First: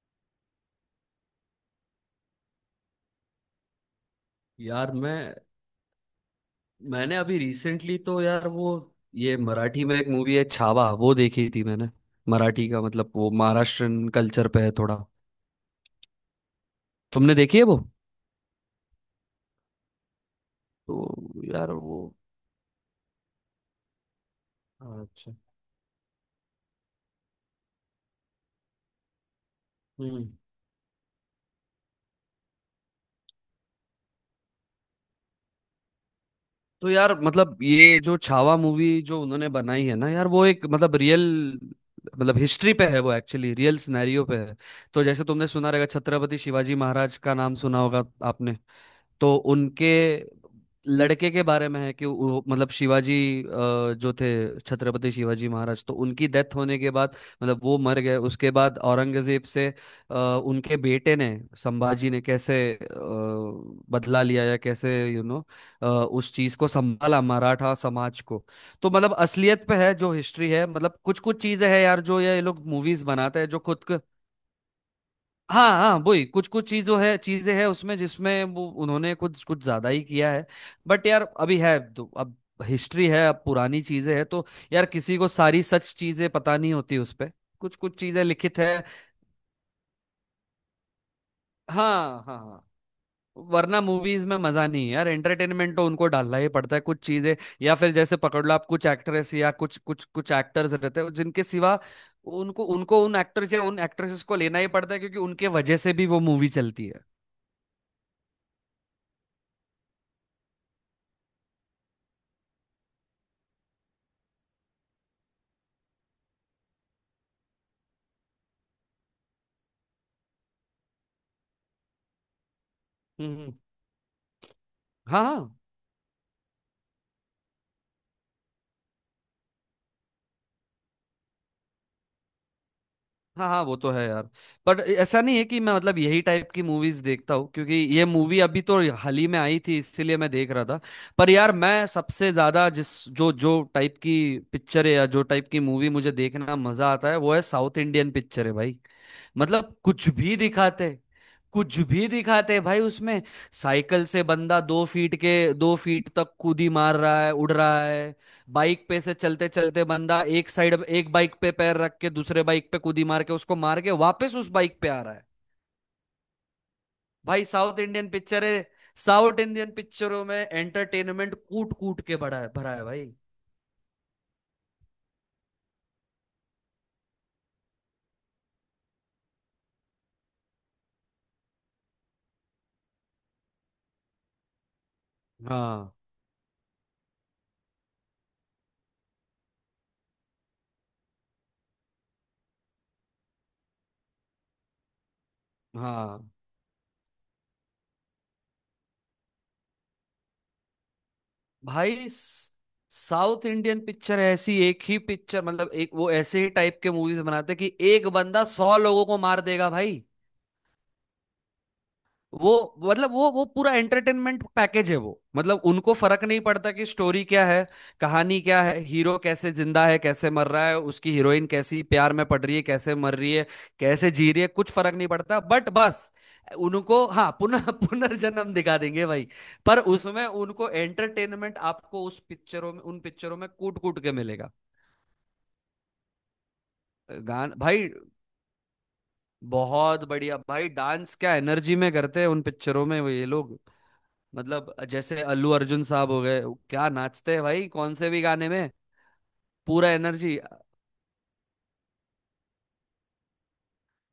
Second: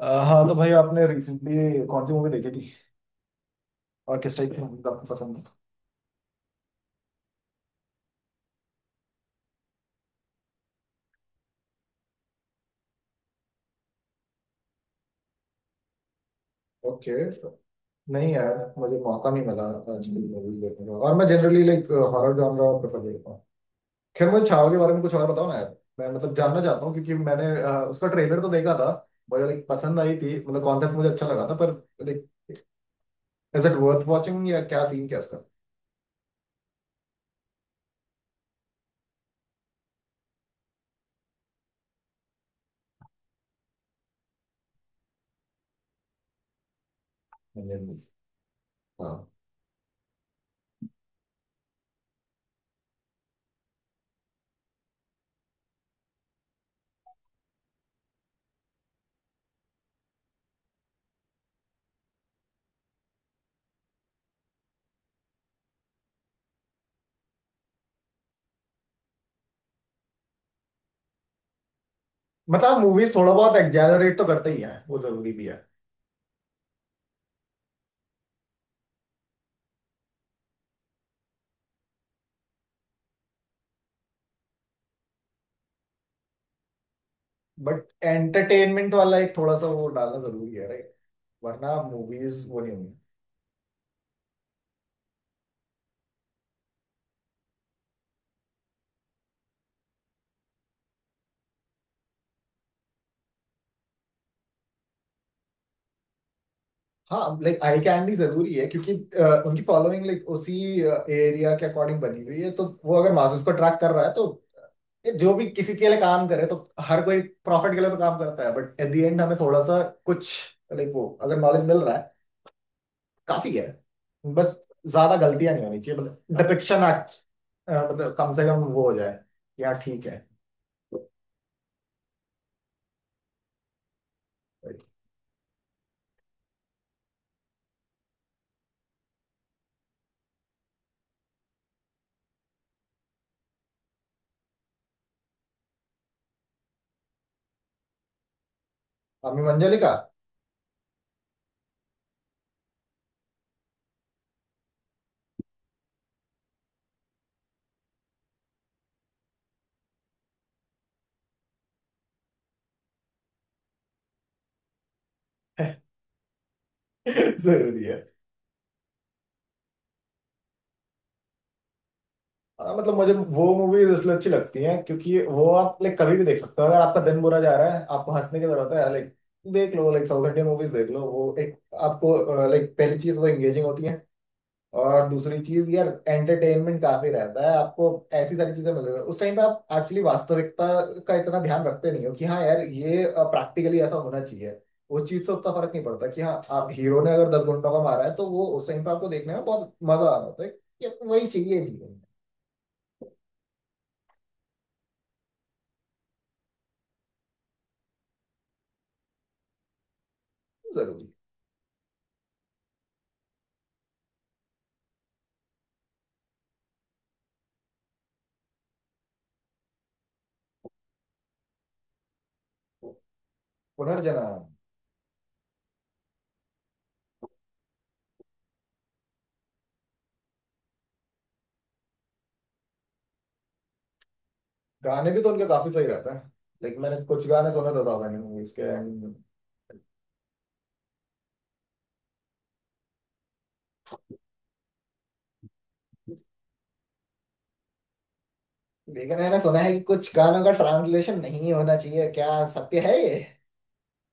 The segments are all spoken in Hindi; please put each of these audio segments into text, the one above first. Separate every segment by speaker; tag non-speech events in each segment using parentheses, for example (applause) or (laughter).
Speaker 1: हाँ तो भाई आपने रिसेंटली कौन सी मूवी देखी थी और किस टाइप की मूवी
Speaker 2: यार
Speaker 1: आपको
Speaker 2: मैं
Speaker 1: पसंद है।
Speaker 2: मैंने अभी रिसेंटली तो यार वो ये मराठी में एक मूवी है छावा वो देखी थी मैंने। मराठी का मतलब वो महाराष्ट्रन कल्चर पे है थोड़ा।
Speaker 1: ओके।
Speaker 2: तुमने देखी है वो?
Speaker 1: नहीं यार, मुझे मौका नहीं मिला आजकल मूवीज देखने का,
Speaker 2: तो
Speaker 1: और मैं जनरली
Speaker 2: यार
Speaker 1: लाइक
Speaker 2: वो।
Speaker 1: हॉरर जॉनरा प्रेफर करता हूँ। खैर, मुझे छावा के बारे में कुछ और
Speaker 2: अच्छा।
Speaker 1: बताओ ना यार, मैं मतलब जानना चाहता हूँ क्योंकि मैंने उसका ट्रेलर तो देखा था। मुझे लाइक पसंद आई
Speaker 2: हम्म।
Speaker 1: थी, मतलब कॉन्सेप्ट मुझे अच्छा लगा था, पर like is it worth watching, या क्या सीन क्या इसका।
Speaker 2: तो यार मतलब ये जो छावा मूवी जो उन्होंने बनाई है ना यार वो एक मतलब रियल मतलब हिस्ट्री पे है, वो एक्चुअली रियल सिनेरियो पे है। तो जैसे तुमने सुना रहेगा, छत्रपति शिवाजी महाराज का नाम सुना होगा आपने?
Speaker 1: हाँ,
Speaker 2: तो उनके लड़के के बारे में है कि वो मतलब शिवाजी, जो थे छत्रपति शिवाजी महाराज, तो उनकी डेथ होने के बाद मतलब वो मर गए, उसके बाद औरंगजेब से अ, उनके बेटे ने संभाजी ने कैसे बदला लिया या कैसे उस चीज को संभाला मराठा समाज को। तो मतलब असलियत पे है जो हिस्ट्री है, मतलब कुछ कुछ चीजें हैं यार जो ये लोग
Speaker 1: मतलब
Speaker 2: मूवीज
Speaker 1: मूवीज थोड़ा
Speaker 2: बनाते हैं
Speaker 1: बहुत
Speaker 2: जो खुद।
Speaker 1: एग्जैजरेट तो करते ही हैं, वो जरूरी भी है।
Speaker 2: हाँ हाँ, वही कुछ कुछ चीजों है चीजें हैं उसमें जिसमें वो उन्होंने कुछ कुछ ज्यादा ही किया है। बट यार अभी है तो अब हिस्ट्री है, अब पुरानी चीजें हैं तो यार किसी को सारी सच चीजें पता नहीं होती उस पे, कुछ
Speaker 1: बट
Speaker 2: कुछ चीजें लिखित है।
Speaker 1: एंटरटेनमेंट वाला एक थोड़ा सा वो डालना जरूरी है, राइट। वरना
Speaker 2: हाँ हाँ
Speaker 1: मूवीज वो
Speaker 2: हाँ।
Speaker 1: नहीं होंगी।
Speaker 2: वरना मूवीज में मजा नहीं है यार, एंटरटेनमेंट तो उनको डालना ही पड़ता है कुछ चीजें। या फिर जैसे पकड़ लो आप कुछ एक्ट्रेस या कुछ कुछ कुछ एक्टर्स रहते हैं जिनके सिवा उनको उनको उन एक्टर्स या उन एक्ट्रेसेस को लेना ही पड़ता है क्योंकि उनके वजह से भी वो मूवी चलती है।
Speaker 1: हाँ लाइक आई कैंडी जरूरी है क्योंकि उनकी फॉलोइंग लाइक उसी एरिया के अकॉर्डिंग बनी हुई है, तो वो अगर मासेस को अट्रैक्ट कर रहा है तो ये जो भी किसी के लिए काम करे, तो हर कोई प्रॉफिट के लिए तो काम करता है। बट एट द एंड हमें थोड़ा सा कुछ लाइक वो अगर नॉलेज मिल रहा है,
Speaker 2: हम्म।
Speaker 1: काफी है। बस ज्यादा
Speaker 2: हाँ
Speaker 1: गलतियां नहीं होनी चाहिए, मतलब डिपिक्शन मतलब कम से कम वो हो जाए यार, ठीक है।
Speaker 2: हाँ हाँ, वो तो है यार।
Speaker 1: Right.
Speaker 2: पर ऐसा नहीं है कि मैं मतलब यही टाइप की मूवीज देखता हूँ क्योंकि ये मूवी अभी तो हाल ही में आई थी इसीलिए मैं देख रहा था। पर यार मैं सबसे ज्यादा जिस जो जो टाइप की पिक्चर है या जो टाइप की मूवी मुझे देखना मजा आता है वो है साउथ इंडियन पिक्चर है भाई।
Speaker 1: हमें
Speaker 2: मतलब
Speaker 1: मंजलिका
Speaker 2: कुछ भी दिखाते, कुछ भी दिखाते भाई उसमें। साइकिल से बंदा दो फीट के दो फीट तक कूदी मार रहा है, उड़ रहा है। बाइक पे से चलते चलते बंदा एक साइड एक बाइक पे पैर रख के दूसरे बाइक पे कूदी मार के उसको मार के वापस उस बाइक पे आ रहा है।
Speaker 1: (laughs)
Speaker 2: भाई साउथ
Speaker 1: जरूरी है।
Speaker 2: इंडियन पिक्चर है, साउथ इंडियन पिक्चरों में एंटरटेनमेंट कूट कूट के भरा है, भरा
Speaker 1: हाँ,
Speaker 2: है
Speaker 1: मतलब
Speaker 2: भाई।
Speaker 1: मुझे वो मूवीज इसलिए अच्छी लगती हैं क्योंकि वो आप लाइक कभी भी देख सकते हो। अगर आपका दिन बुरा जा रहा है, आपको हंसने की जरूरत है यार, लाइक देख लो, लाइक साउथ इंडियन मूवीज देख लो। वो एक आपको लाइक पहली चीज वो एंगेजिंग होती है, और दूसरी चीज यार
Speaker 2: हाँ
Speaker 1: एंटरटेनमेंट काफी रहता है आपको। ऐसी सारी चीजें मिल रही है उस टाइम पे, आप एक्चुअली वास्तविकता का इतना ध्यान रखते नहीं हो कि हाँ यार ये प्रैक्टिकली ऐसा होना चाहिए। उस चीज से उतना फर्क नहीं पड़ता
Speaker 2: हाँ
Speaker 1: कि हाँ, आप हीरो ने अगर दस घंटों का मारा है, तो वो उस टाइम पे आपको देखने में बहुत मजा आ रहा होता है कि वही चाहिए जीवन में।
Speaker 2: भाई, साउथ इंडियन पिक्चर ऐसी एक ही पिक्चर, मतलब एक वो ऐसे ही टाइप के मूवीज बनाते कि एक बंदा सौ लोगों को मार देगा भाई।
Speaker 1: जरूरी है।
Speaker 2: वो मतलब वो पूरा एंटरटेनमेंट पैकेज है वो, मतलब उनको फर्क नहीं पड़ता कि स्टोरी क्या है, कहानी क्या है, हीरो कैसे जिंदा है कैसे मर रहा है, उसकी हीरोइन कैसी प्यार में पड़ रही है कैसे मर रही है कैसे जी रही है,
Speaker 1: पुनर्जन्म।
Speaker 2: कुछ फर्क नहीं पड़ता। बट बस उनको हाँ पुनः (laughs) पुनर्जन्म दिखा देंगे भाई। पर उसमें उनको एंटरटेनमेंट आपको उस पिक्चरों में उन पिक्चरों में कूट कूट के मिलेगा।
Speaker 1: गाने भी तो उनके काफी सही रहते हैं। लेकिन मैंने कुछ गाने
Speaker 2: गान
Speaker 1: सुने तो
Speaker 2: भाई,
Speaker 1: था मैंने मूवीज के
Speaker 2: बहुत बढ़िया भाई, डांस क्या एनर्जी में करते हैं उन पिक्चरों में वो ये लोग। मतलब जैसे अल्लू अर्जुन साहब हो गए, क्या नाचते हैं भाई कौन से भी गाने में।
Speaker 1: लेकिन मैंने सुना है कि
Speaker 2: पूरा
Speaker 1: कुछ
Speaker 2: एनर्जी।
Speaker 1: गानों का ट्रांसलेशन नहीं होना चाहिए, क्या सत्य है ये?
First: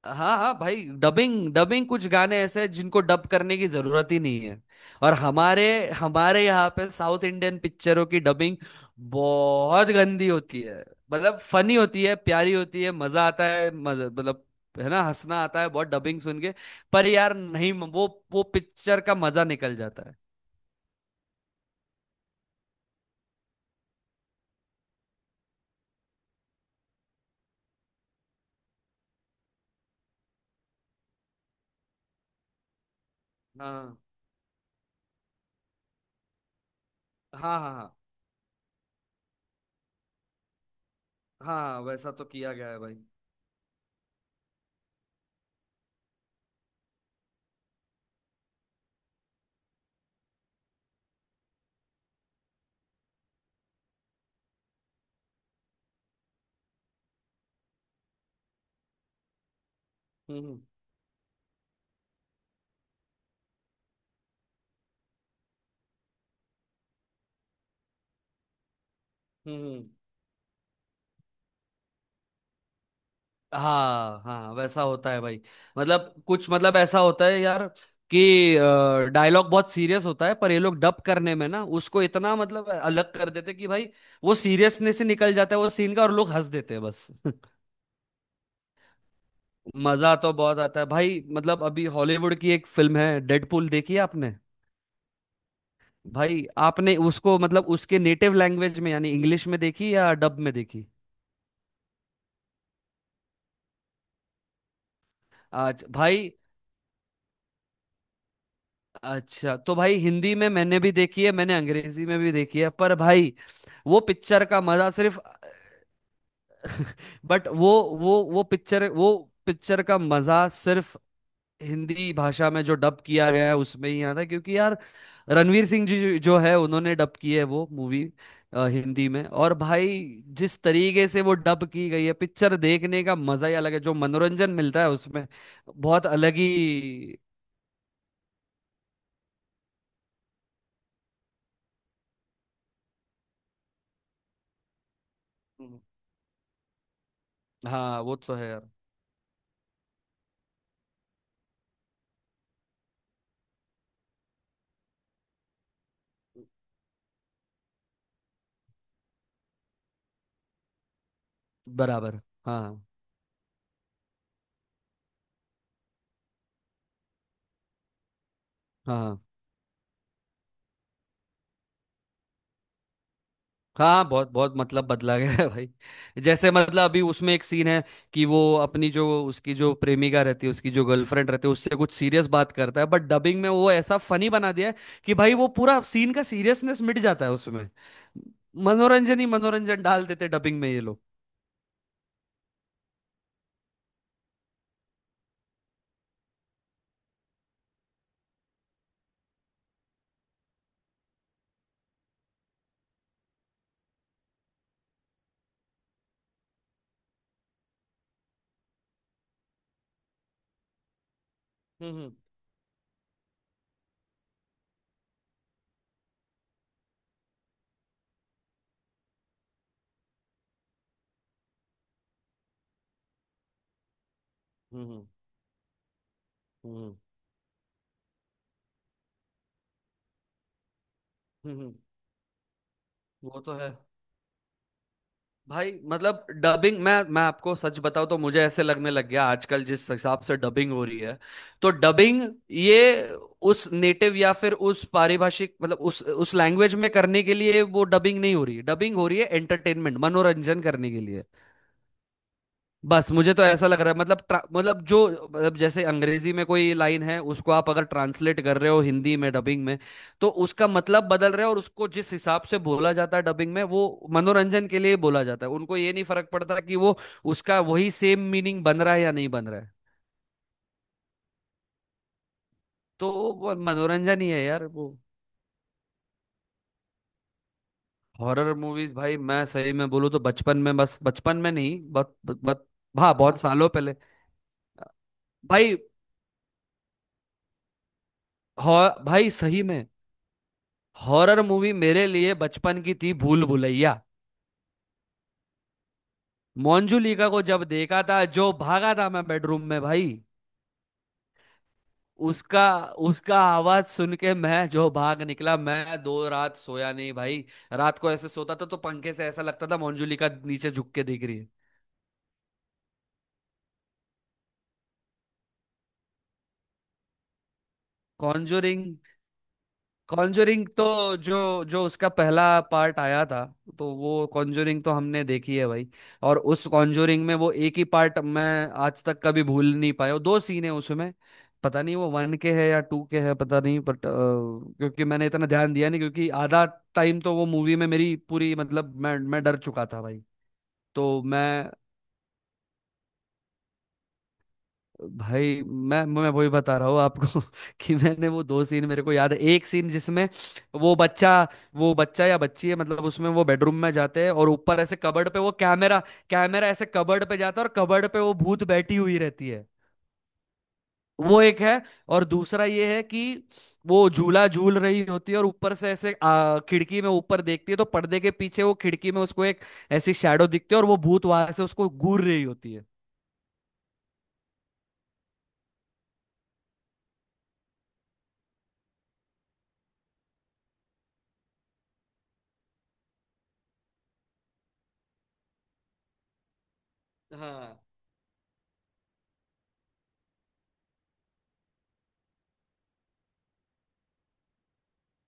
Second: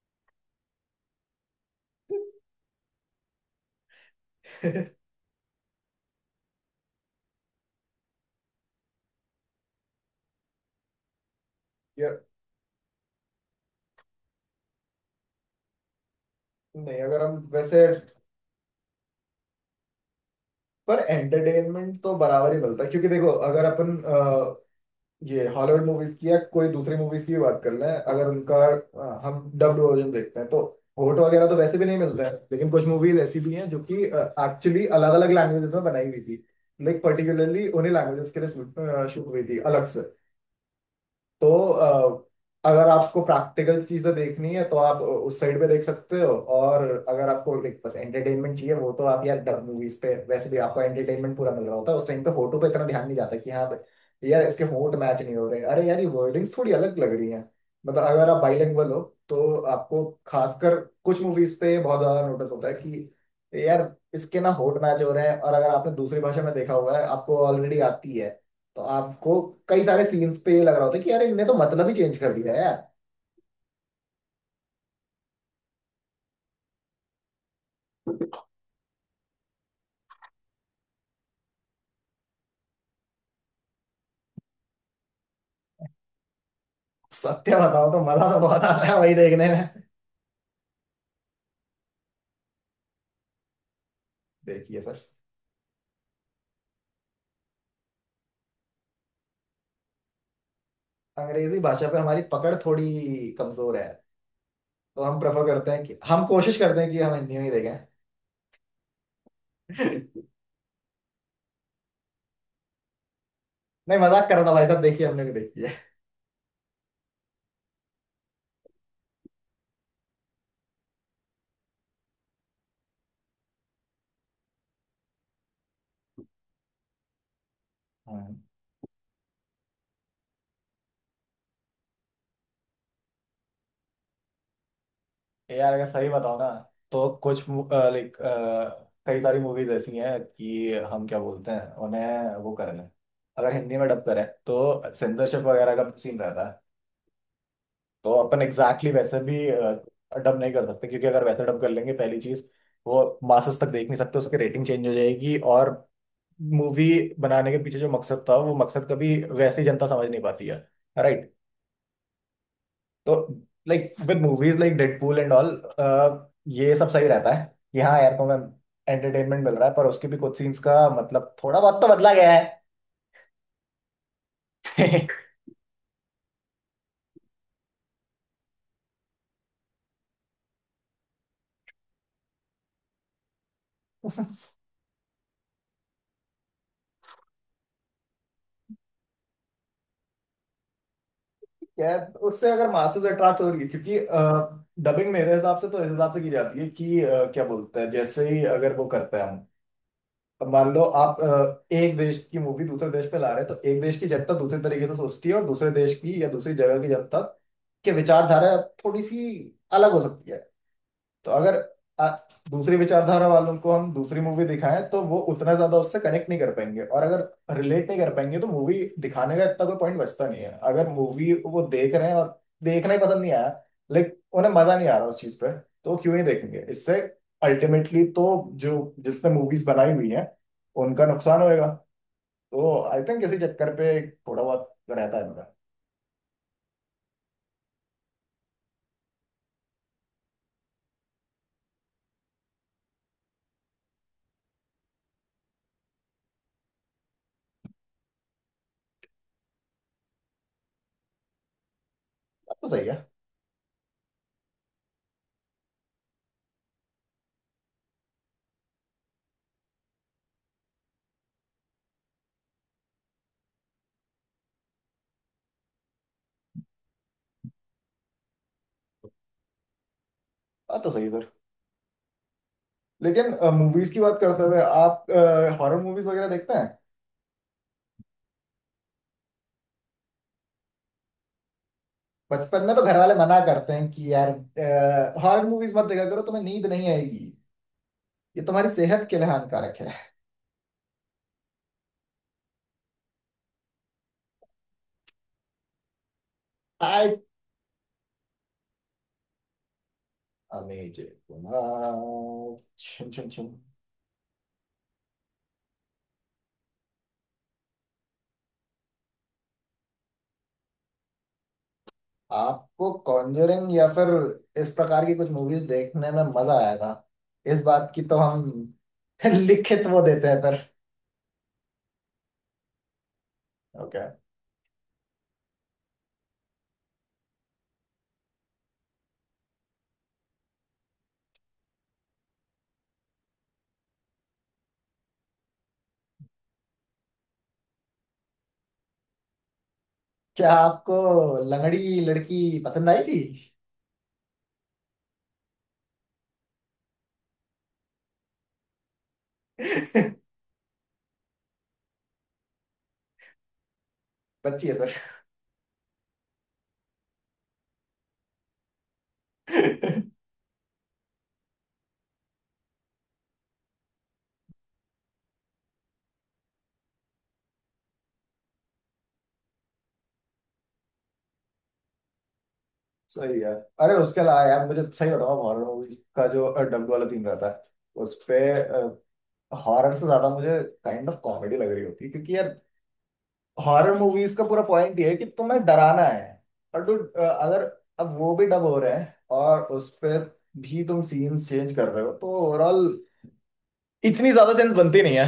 Speaker 2: हाँ हाँ भाई, डबिंग डबिंग कुछ गाने ऐसे हैं जिनको डब करने की जरूरत ही नहीं है। और हमारे हमारे यहाँ पे साउथ इंडियन पिक्चरों की डबिंग बहुत गंदी होती है। मतलब फनी
Speaker 1: (laughs)
Speaker 2: होती है,
Speaker 1: यार
Speaker 2: प्यारी होती है, मजा आता है, मजा मतलब, है ना? हंसना आता है बहुत डबिंग सुन के।
Speaker 1: नहीं,
Speaker 2: पर
Speaker 1: अगर
Speaker 2: यार
Speaker 1: हम
Speaker 2: नहीं,
Speaker 1: वैसे
Speaker 2: वो वो पिक्चर का मजा निकल जाता है।
Speaker 1: पर एंटरटेनमेंट तो बराबर ही मिलता है क्योंकि देखो, अगर अपन ये हॉलीवुड मूवीज की या कोई दूसरी मूवीज की भी बात कर लें, अगर उनका हम डब्ड वर्जन देखते हैं तो होट वगैरह तो वैसे भी नहीं मिलते हैं। लेकिन कुछ मूवीज ऐसी भी हैं जो
Speaker 2: हाँ
Speaker 1: कि एक्चुअली अलग अलग लैंग्वेजेस में बनाई हुई थी, लाइक
Speaker 2: हाँ
Speaker 1: पर्टिकुलरली
Speaker 2: हाँ,
Speaker 1: उन्हीं
Speaker 2: हाँ
Speaker 1: लैंग्वेजेस के लिए शूट हुई थी अलग से। तो
Speaker 2: हाँ वैसा तो किया गया है
Speaker 1: अगर
Speaker 2: भाई।
Speaker 1: आपको प्रैक्टिकल चीजें देखनी है तो आप उस साइड पे देख सकते हो, और अगर आपको लाइक बस एंटरटेनमेंट चाहिए वो, तो आप यार डब मूवीज पे वैसे भी आपको एंटरटेनमेंट पूरा मिल रहा होता है। उस टाइम पे फोटो पे इतना ध्यान नहीं जाता कि हाँ भाई, यार इसके होंठ मैच नहीं हो रहे, अरे यार ये वर्डिंग्स थोड़ी अलग लग रही हैं। मतलब अगर आप बाइलिंगुअल हो, तो आपको
Speaker 2: हम्म। हम्म।
Speaker 1: खासकर कुछ मूवीज पे बहुत ज्यादा नोटिस होता है कि यार इसके ना होंठ मैच हो रहे हैं, और अगर आपने दूसरी भाषा में देखा हुआ है, आपको ऑलरेडी आती है, तो आपको कई
Speaker 2: हम्म।
Speaker 1: सारे सीन्स पे ये लग रहा होता है कि यार इनने तो मतलब ही चेंज कर दिया है यार।
Speaker 2: हाँ हाँ वैसा होता है भाई, मतलब कुछ मतलब ऐसा होता है यार कि डायलॉग बहुत सीरियस होता है पर ये लोग डब करने में ना उसको इतना मतलब अलग कर देते कि भाई वो सीरियसनेस से निकल जाता है वो सीन का और लोग हंस देते हैं बस। (laughs)
Speaker 1: सत्य बताओ तो मजा तो बहुत आता है वही देखने में।
Speaker 2: मजा तो बहुत आता है भाई, मतलब अभी हॉलीवुड की एक फिल्म है डेडपूल, देखी है आपने?
Speaker 1: देखिए सर,
Speaker 2: भाई आपने उसको मतलब उसके नेटिव लैंग्वेज में यानी इंग्लिश में देखी या डब में देखी?
Speaker 1: अंग्रेजी भाषा पे हमारी पकड़ थोड़ी कमजोर है, तो हम प्रेफर करते हैं
Speaker 2: आज
Speaker 1: कि हम
Speaker 2: भाई
Speaker 1: कोशिश करते हैं कि हम हिंदी में ही देखें।
Speaker 2: अच्छा, तो भाई
Speaker 1: (laughs)
Speaker 2: हिंदी में मैंने भी देखी है, मैंने अंग्रेजी में भी देखी है पर भाई
Speaker 1: नहीं
Speaker 2: वो
Speaker 1: मजाक कर रहा
Speaker 2: पिक्चर
Speaker 1: था
Speaker 2: का
Speaker 1: भाई साहब,
Speaker 2: मजा
Speaker 1: देखिए
Speaker 2: सिर्फ,
Speaker 1: हमने भी देखी है।
Speaker 2: बट वो वो पिक्चर वो पिक्चर का मजा सिर्फ हिंदी भाषा में जो डब किया गया है उसमें ही आता है क्योंकि यार रणवीर सिंह जी जो जो है उन्होंने डब की है वो मूवी
Speaker 1: हाँ।
Speaker 2: हिंदी में। और भाई जिस तरीके से वो डब की गई है पिक्चर देखने का मजा ही अलग है, जो मनोरंजन मिलता है उसमें
Speaker 1: यार अगर
Speaker 2: बहुत
Speaker 1: सही
Speaker 2: अलग
Speaker 1: बताओ ना,
Speaker 2: ही।
Speaker 1: तो कुछ लाइक कई सारी मूवीज ऐसी हैं कि हम क्या बोलते हैं उन्हें, वो कर लें अगर हिंदी में डब करें तो सेंसरशिप वगैरह का सीन रहता है।
Speaker 2: हाँ
Speaker 1: तो
Speaker 2: वो तो
Speaker 1: अपन
Speaker 2: है यार।
Speaker 1: एग्जैक्टली exactly वैसे भी डब नहीं कर सकते क्योंकि अगर वैसे डब कर लेंगे, पहली चीज वो मासस तक देख नहीं सकते, उसकी रेटिंग चेंज हो जाएगी, और मूवी बनाने के पीछे जो मकसद था वो मकसद कभी वैसे ही जनता समझ नहीं पाती है, राइट।
Speaker 2: बराबर। हाँ
Speaker 1: तो like with movies like Deadpool and all ये सब सही रहता है कि हाँ यार को
Speaker 2: हाँ हाँ।
Speaker 1: एंटरटेनमेंट मिल रहा है, पर उसके भी कुछ सीन्स का मतलब थोड़ा बहुत तो बदला गया
Speaker 2: हाँ बहुत बहुत मतलब
Speaker 1: है।
Speaker 2: बदला गया है भाई। जैसे मतलब अभी उसमें एक सीन है कि वो अपनी जो उसकी जो प्रेमिका रहती है उसकी जो गर्लफ्रेंड रहती है उससे कुछ सीरियस बात करता है बट डबिंग में वो ऐसा फनी
Speaker 1: (laughs)
Speaker 2: बना दिया है कि भाई वो पूरा सीन का सीरियसनेस मिट जाता है उसमें। मनोरंजन ही मनोरंजन डाल देते डबिंग में ये लोग।
Speaker 1: क्या उससे अगर मासेस अट्रैक्ट हो रही है, क्योंकि डबिंग मेरे हिसाब से तो इस हिसाब से की जाती है कि क्या बोलते हैं, जैसे ही अगर वो करते हैं हम, अब मान लो आप एक देश की मूवी दूसरे देश पे ला रहे हैं, तो एक देश की जनता दूसरे तरीके से सोचती है और दूसरे देश की या दूसरी जगह की जनता के विचारधारा थोड़ी सी अलग हो सकती है। तो अगर आ,
Speaker 2: हम्म।
Speaker 1: दूसरी विचारधारा वालों को हम दूसरी मूवी दिखाएं, तो वो उतना ज्यादा उससे कनेक्ट नहीं कर पाएंगे, और अगर रिलेट नहीं कर पाएंगे तो मूवी दिखाने का इतना कोई पॉइंट बचता नहीं है। अगर मूवी वो देख रहे हैं और देखना ही पसंद नहीं आया, लाइक उन्हें मजा
Speaker 2: हम्म।
Speaker 1: नहीं आ
Speaker 2: हम्म।
Speaker 1: रहा उस चीज पे, तो वो क्यों ही देखेंगे
Speaker 2: हम्म।
Speaker 1: इससे। अल्टीमेटली तो जो जिसने मूवीज बनाई हुई हैं, उनका नुकसान
Speaker 2: हम्म,
Speaker 1: होएगा।
Speaker 2: हम्म,
Speaker 1: तो आई थिंक इसी
Speaker 2: वो तो है
Speaker 1: चक्कर पे थोड़ा बहुत रहता है इनका।
Speaker 2: भाई। मतलब डबिंग मैं आपको सच बताऊं तो मुझे ऐसे लगने लग गया आजकल जिस हिसाब से डबिंग हो रही है, तो डबिंग ये उस नेटिव या फिर उस पारिभाषिक मतलब उस लैंग्वेज में करने के लिए वो डबिंग नहीं हो रही, डबिंग हो रही है एंटरटेनमेंट मनोरंजन करने के लिए
Speaker 1: बात तो सही है।
Speaker 2: बस। मुझे तो ऐसा लग रहा है मतलब मतलब जो मतलब जैसे अंग्रेजी में कोई लाइन है उसको आप अगर ट्रांसलेट कर रहे हो हिंदी में डबिंग में तो उसका मतलब बदल रहा है, और उसको जिस हिसाब से बोला जाता है डबिंग में वो मनोरंजन के लिए बोला जाता है, उनको ये नहीं फर्क पड़ता कि वो उसका वही सेम मीनिंग बन रहा है या नहीं बन रहा है।
Speaker 1: बात तो सही है सर।
Speaker 2: तो
Speaker 1: लेकिन
Speaker 2: वो
Speaker 1: मूवीज की बात
Speaker 2: मनोरंजन ही
Speaker 1: करते
Speaker 2: है
Speaker 1: हुए
Speaker 2: यार वो।
Speaker 1: आप हॉरर मूवीज वगैरह देखते हैं?
Speaker 2: हॉरर मूवीज भाई मैं सही में बोलूँ तो बचपन में, बस बचपन में नहीं, बहुत
Speaker 1: बचपन
Speaker 2: बहुत,
Speaker 1: में तो घर वाले
Speaker 2: हाँ बहुत
Speaker 1: मना
Speaker 2: सालों
Speaker 1: करते हैं
Speaker 2: पहले
Speaker 1: कि यार हॉरर मूवीज
Speaker 2: भाई।
Speaker 1: मत देखा करो, तुम्हें नींद नहीं आएगी, ये तुम्हारी सेहत के लिए
Speaker 2: भाई सही
Speaker 1: हानिकारक
Speaker 2: में
Speaker 1: है।
Speaker 2: हॉरर मूवी मेरे लिए बचपन की थी भूल भुलैया।
Speaker 1: आई
Speaker 2: मोंजुलिका को जब देखा था जो भागा था मैं बेडरूम में भाई।
Speaker 1: अमेजिंग।
Speaker 2: उसका,
Speaker 1: छुम छुम
Speaker 2: उसका
Speaker 1: छुम।
Speaker 2: आवाज सुन के मैं जो भाग निकला मैं दो रात सोया नहीं भाई। रात को ऐसे सोता था तो पंखे से ऐसा लगता था मोंजुलिका नीचे झुक के देख रही है।
Speaker 1: आपको कॉन्जरिंग या फिर इस प्रकार की कुछ मूवीज देखने में मजा आएगा, इस बात की तो हम
Speaker 2: कॉन्जोरिंग,
Speaker 1: (laughs) लिखित वो देते हैं पर।
Speaker 2: कॉन्जरिंग तो जो जो उसका पहला पार्ट आया था तो
Speaker 1: ओके।
Speaker 2: वो कॉन्जरिंग तो हमने देखी है भाई। और उस कॉन्जरिंग में वो एक ही पार्ट मैं आज तक कभी भूल नहीं पाया, वो दो सीन है उसमें। पता नहीं वो वन के है या टू के है, पता नहीं, बट क्योंकि मैंने इतना ध्यान दिया नहीं क्योंकि आधा टाइम तो वो मूवी में मेरी पूरी मतलब मैं डर चुका था भाई।
Speaker 1: क्या आपको
Speaker 2: तो मैं
Speaker 1: लंगड़ी लड़की पसंद आई थी?
Speaker 2: भाई मैं वही बता रहा हूँ आपको (laughs) कि मैंने वो दो सीन मेरे को याद है, एक सीन
Speaker 1: (laughs)
Speaker 2: जिसमें वो बच्चा, वो बच्चा या बच्ची है मतलब उसमें वो बेडरूम में जाते हैं और
Speaker 1: बच्ची
Speaker 2: ऊपर
Speaker 1: है।
Speaker 2: ऐसे कबर्ड पे वो कैमरा, कैमरा ऐसे कबर्ड पे जाता है और कबर्ड पे वो भूत बैठी हुई रहती है।
Speaker 1: सर (laughs)
Speaker 2: वो एक है। और दूसरा ये है कि वो झूला झूल रही होती है और ऊपर से ऐसे खिड़की में ऊपर देखती है तो पर्दे के पीछे वो खिड़की में उसको एक ऐसी शैडो दिखती है और वो भूत वहां से उसको घूर रही होती है।
Speaker 1: सही है। अरे उसके अलावा यार मुझे सही बताओ, हॉरर मूवीज का जो डब्ड वाला सीन रहता है उस पे हॉरर से ज्यादा मुझे काइंड ऑफ कॉमेडी लग रही होती है, क्योंकि यार हॉरर मूवीज का पूरा पॉइंट ये है कि तुम्हें डराना है, और डू अगर
Speaker 2: हाँ
Speaker 1: अब वो भी डब हो रहे हैं, और उस पे भी तुम सीन्स चेंज कर रहे हो, तो ओवरऑल इतनी ज्यादा सेंस बनती नहीं है।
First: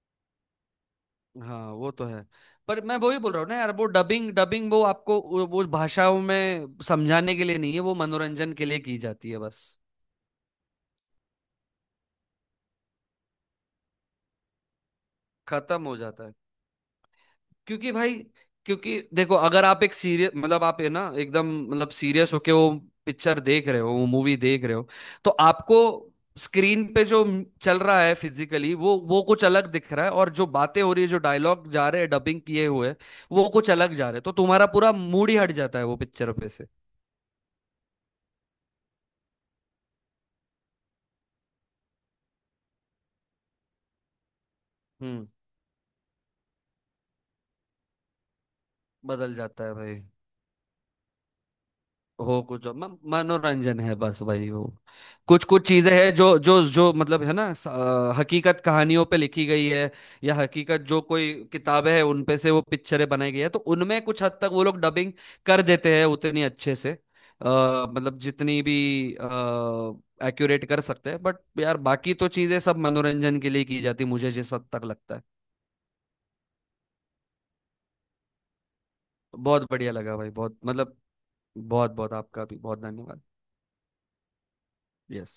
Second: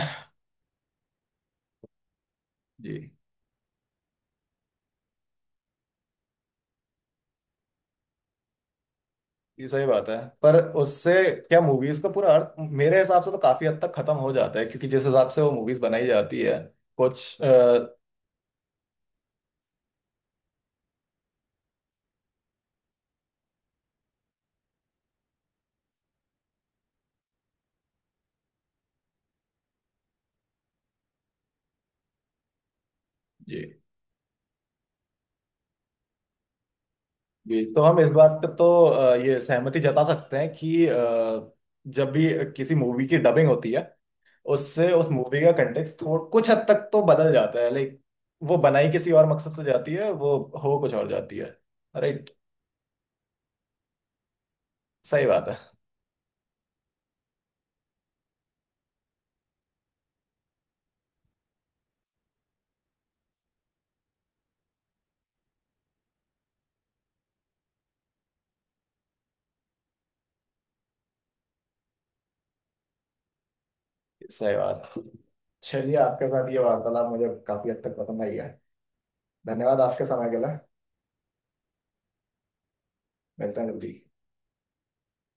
Speaker 2: हाँ वो तो है। पर मैं
Speaker 1: जी,
Speaker 2: वही बोल रहा हूँ ना यार वो डबिंग डबिंग वो आपको वो भाषाओं में समझाने के लिए नहीं है, वो मनोरंजन के लिए की जाती है बस।
Speaker 1: ये सही बात है। पर उससे क्या मूवीज का पूरा अर्थ मेरे हिसाब से तो काफी हद तक खत्म हो जाता है, क्योंकि जिस हिसाब से वो मूवीज
Speaker 2: खत्म हो
Speaker 1: बनाई
Speaker 2: जाता है
Speaker 1: जाती है कुछ।
Speaker 2: क्योंकि भाई, क्योंकि देखो अगर आप एक सीरियस मतलब आप है ना एकदम मतलब सीरियस होके वो पिक्चर देख रहे हो वो मूवी देख रहे हो तो आपको स्क्रीन पे जो चल रहा है फिजिकली वो कुछ अलग दिख रहा है और जो बातें हो रही है जो डायलॉग जा रहे हैं डबिंग किए हुए वो
Speaker 1: जी।
Speaker 2: कुछ अलग जा रहे हैं तो तुम्हारा पूरा मूड ही हट जाता है वो पिक्चर पे से।
Speaker 1: जी, तो हम इस बात पे तो ये सहमति जता सकते हैं कि जब भी किसी मूवी की डबिंग होती है, उससे उस
Speaker 2: हम्म।
Speaker 1: मूवी का कंटेक्स्ट थोड़ा कुछ हद तक तो बदल जाता है, लाइक वो बनाई किसी और
Speaker 2: बदल
Speaker 1: मकसद से
Speaker 2: जाता है
Speaker 1: जाती
Speaker 2: भाई।
Speaker 1: है, वो हो कुछ और जाती है, राइट।
Speaker 2: हो कुछ मनोरंजन है बस भाई वो।
Speaker 1: सही
Speaker 2: कुछ
Speaker 1: बात है।
Speaker 2: कुछ चीजें हैं जो जो जो मतलब है ना हकीकत कहानियों पे लिखी गई है या हकीकत जो कोई किताबें हैं उन पे से वो पिक्चरें बनाई गई है तो उनमें कुछ हद तक वो लोग डबिंग कर देते हैं उतनी अच्छे से अ, मतलब जितनी भी एक्यूरेट कर सकते हैं बट यार बाकी तो चीजें सब मनोरंजन के लिए की जाती मुझे जिस
Speaker 1: सही
Speaker 2: हद
Speaker 1: बात।
Speaker 2: तक लगता है।
Speaker 1: चलिए, आपके साथ ये वार्तालाप मुझे काफी हद तक पसंद आई है।
Speaker 2: बहुत
Speaker 1: धन्यवाद
Speaker 2: बढ़िया
Speaker 1: आपके
Speaker 2: लगा भाई
Speaker 1: समय के लिए।
Speaker 2: बहुत मतलब। बहुत बहुत आपका भी बहुत धन्यवाद।
Speaker 1: मिलते हैं जल्दी।
Speaker 2: यस।